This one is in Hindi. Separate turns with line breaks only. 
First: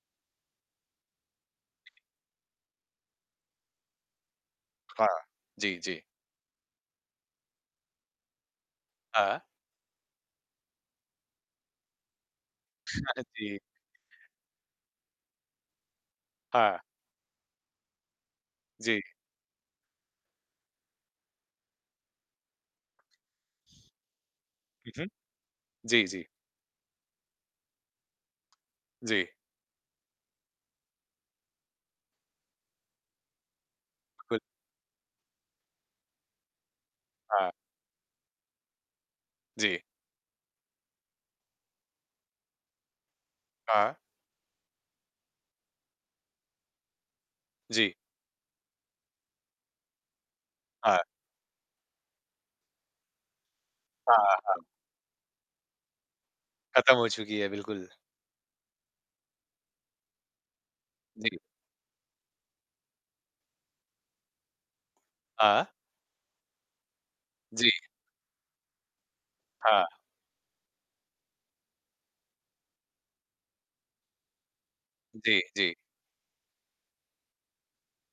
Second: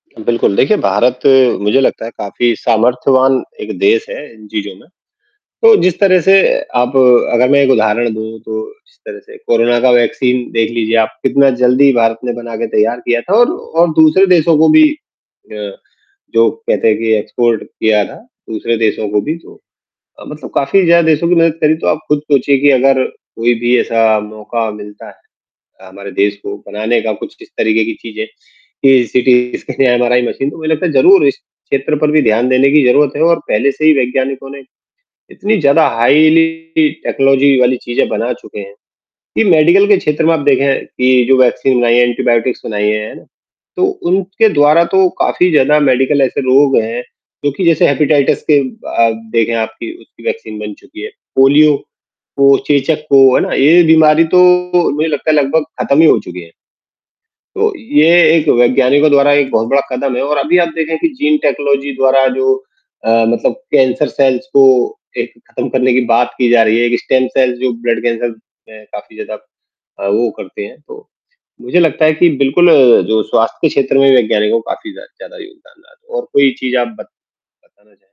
बिल्कुल, देखिए भारत मुझे
जी।
लगता है काफ़ी सामर्थ्यवान एक देश है इन चीज़ों में,
हाँ। जी,
तो जिस
जी।
तरह से आप अगर मैं एक उदाहरण दूँ तो जिस तरह से
हाँ।
कोरोना का वैक्सीन देख लीजिए आप, कितना जल्दी भारत ने बना के तैयार
हाँ
किया था और
जी।
और दूसरे देशों को भी अ, जो
हाँ।
कहते हैं कि एक्सपोर्ट किया था। दूसरे
जी।
देशों को भी तो अ, मतलब काफ़ी ज़्यादा देशों की मदद करी तो आप खुद चाहिए कि अगर, कोई भी ऐसा मौका
हुँ,
मिलता
हुँ।
है अ,
जी,
हमारे
जी।
देश को बनाने का कुछ किस तरीके की चीज़ें, कि
जी।
सिटीज़ के लिए एमआरआई मशीन, तो मुझे लगता है ज़रूर इस क्षेत्र पर भी ध्यान देने की ज़रूरत है और पहले से ही
बिल्कुल।
वैज्ञानिकों ने, इतनी ज़्यादा हाइली
हाँ।
टेक्नोलॉजी वाली चीज़ें बना चुके हैं, कि
जी।
मेडिकल के क्षेत्र में आप देखें कि जो वैक्सीन बनाई हैं, एंटीबायोटिक्स बनाई हैं। तो
हाँ।
उनके द्वारा तो काफ़ी ज़्यादा मेडिकल ऐसे रोग हैं, जो कि जैसे
जी।
हेपेटाइटिस के आप देखें आप कि उसकी वैक्सीन बन
हाँ।
चुकी है। पोलियो को, चेचक को, है ना? ये
हाँ,
बीमारी
हाँ,
तो
हाँ।
मुझे लगता है लगभग खत्म ही हो चुकें हैं।
ख़त्म हो चुकी है,
तो,
बिल्कुल।
ये एक वैज्ञानिकों द्वारा एक बहुत बड़ा कदम है और अभी आप देखें कि जीन
जी।
टेक्नोलॉजी द्वारा जो अ, मतलब कैंसर सेल्स को एक खत्म
हाँ।
करने की बात की जा रही है। एक स्टेम सेल्स
जी।
जो ब्लड कैंसर में काफ़ी ज़्यादा
हाँ।
अ, वो करते हैं तो, मुझे लगता है कि बिल्कुल जो स्वास्थ्य के क्षेत्र में वैज्ञानिकों काफ़ी जा ज़्यादा
जी, जी।
योगदान रहा था और कोई चीज़ आप बत बताना चाहें?